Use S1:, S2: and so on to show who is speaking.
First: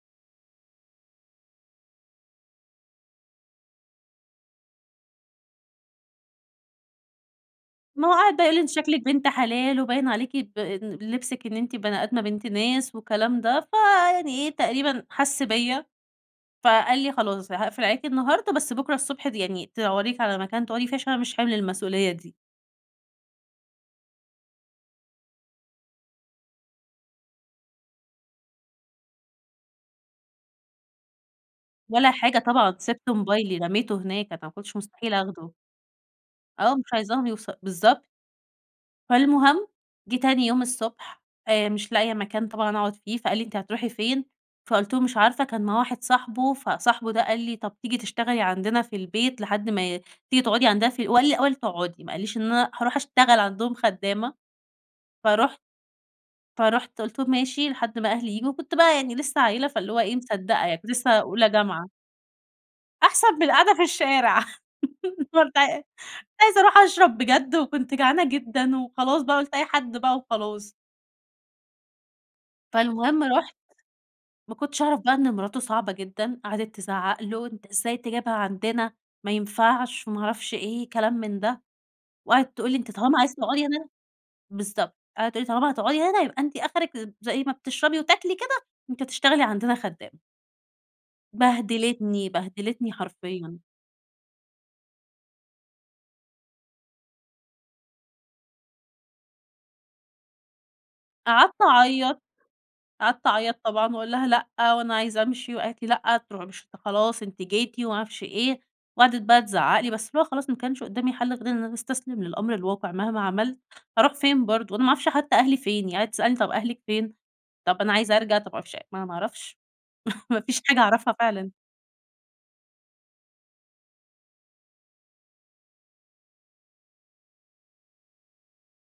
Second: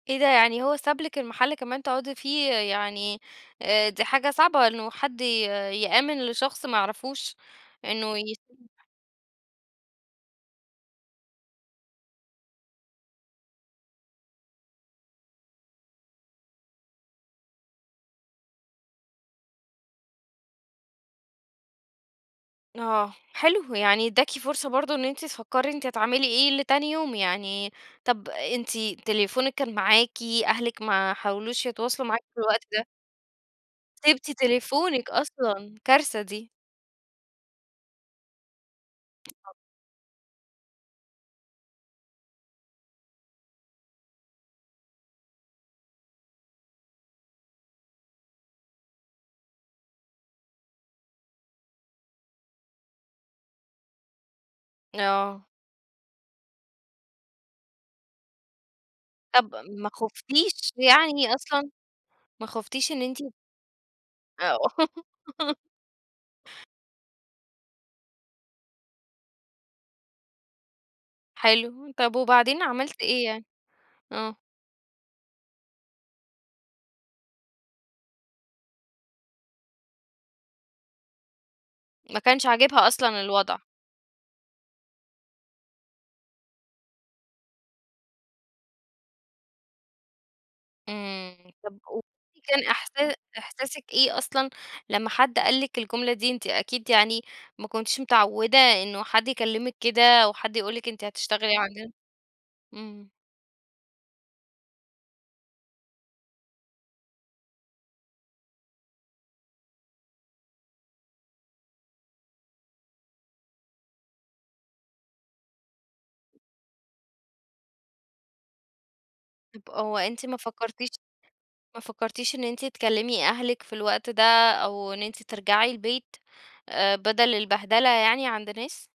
S1: إيه ده يعني هو ساب لِك المحل كمان تقعدي فيه، يعني آآ، دي حاجة صعبة إنه حد ي يآمن لشخص ما يعرفوش
S2: ما هو
S1: إنه
S2: قعد بقى يقول لي أنتِ
S1: [unintelligible]
S2: شكلِك بنت حلال، وباين عليكِ ب لبسِك إن أنتِ بني آدمة بنت ناس والكلام ده، فيعني إيه تقريبًا حسّ بيَّ فقال لي: "خلاص هاقفل عليكِ النهاردة، بس بكرة الصبح يعني تدوري لِك على مكان تقعدي فيه علشان أنا مش حِمل المسئولية دي".
S1: آه. حلو. يعني إدّاكِ فرصة برضو إن أنتِ تفكري أنتِ هتعملي إيه لتاني يوم، يعني طَب أنتِ تليفونِك كان معاكِ، أهلِك ما حاولوش يتواصلوا
S2: ولا
S1: معاكِ في
S2: حاجة
S1: الوقت
S2: طبعًا،
S1: ده؟
S2: سِبت موبايلي رميته هناك،
S1: سِبتِ
S2: أنا ما كنتش
S1: تليفونِك
S2: مستحيل آخده.
S1: أصلًا، كارثة دي.
S2: آه، مش عايزاهم يوص بالضبط.
S1: [unintelligible]
S2: فالمهم جِه تاني يوم الصبح آآ، مش لاقية مكان طبعًا أقعد فيه فقال لي: "أنتِ هترُوحي فين؟" فقلت له: "مش عارفة"، كان معاه واحد صاحبه، فصاحبه ده قال لي طَب تيجي تشتغلي عندنا في البيت لحد ما تيجي تقعدي عندنا ف هو قال لي الأول تقعدي ما قاليش إن أنا هارُوح أشتغل عندهم خدامة،
S1: آه.
S2: فرُحت فرُحت قلت له ماشي لحد ما أهلي ييجوا، وكنت بقى يعني لسه
S1: طَب
S2: عيّلة
S1: ما
S2: فاللي هو إيه مصدقة
S1: خُفتيش
S2: يعني، كنت لسه
S1: يعني
S2: أولى
S1: أصلًا؟
S2: جامعة.
S1: ما خُفتيش إن أنتِ
S2: أحسن من القاعدة في الشارع.
S1: آه.
S2: [unintelligible] عايزة أرُوح أشرب بجد، وكنت جعانة جدًا وخلاص بقى قلت أي حد بقى وخلاص.
S1: حلو. طَب وبعدين عملتِ إيه
S2: فالمهم
S1: يعني؟
S2: رُحت
S1: آه.
S2: ما كنتش أعرف بقى إن مراته صعبة جدًا، قعدت تزعق له: "أنت إزاي تجيبها عندنا؟ ما ينفعش،" وما أعرفش إيه كلام من ده،
S1: ما كانش
S2: وقعدت تقول لي
S1: عاجبها
S2: أنتِ طالما
S1: أصلًا
S2: عايزة
S1: الوضع.
S2: تقعدي هنا بالضبط. قعدت تقول لي: "طالما هتقعدي هنا يبقى أنتِ آخرِك، زي ما بتشربي وتاكلي كده أنتِ هتشتغلي عندنا خدامة."
S1: إمم. طَب قولي
S2: بهدلتني،
S1: لي كان
S2: بهدلتني
S1: إحسا
S2: حرفيًا.
S1: إحساسِك إيه أصلًا لما حد قال لِك الجملة دي، أنتِ أكيد يعني ما كنتيش متعودة إنه حد يكلمِك كده أو حد يقول لِك أنتِ
S2: قعدت
S1: هتشتغلي عندنا؟
S2: أعيط،
S1: إمم.
S2: قعدت أعيط طبعًا، واقول لها لأ وأنا عايزة أمشي، وقالت لي لأ تر مش خلاص أنتِ جيتِ وما أعرفش إيه، وقعدت بقى تزعق لي بس اللي هو خلاص ما كانش قدامي حل غير إن أنا أستسلم للأمر الواقع، مهما عملت هارُوح فين برضو، أنا ما أعرفش حتى أهلي فين يعني قعدت تسألني: "طَب أهلِك فين؟"، طَب أنا عايزة أرجع طَب ما أعرفش ما أنا ما أعرفش،
S1: طَب هو أنتِ ما
S2: ما فيش حاجة
S1: فكرتيش
S2: أعرفها فعلًا.
S1: ما فكرتيش إن أنتِ تكلمي أهلِك في الوقت ده أو إن أنتِ ترجّعي البيت آآ، بَدَل البهدلة يعني عند ناس؟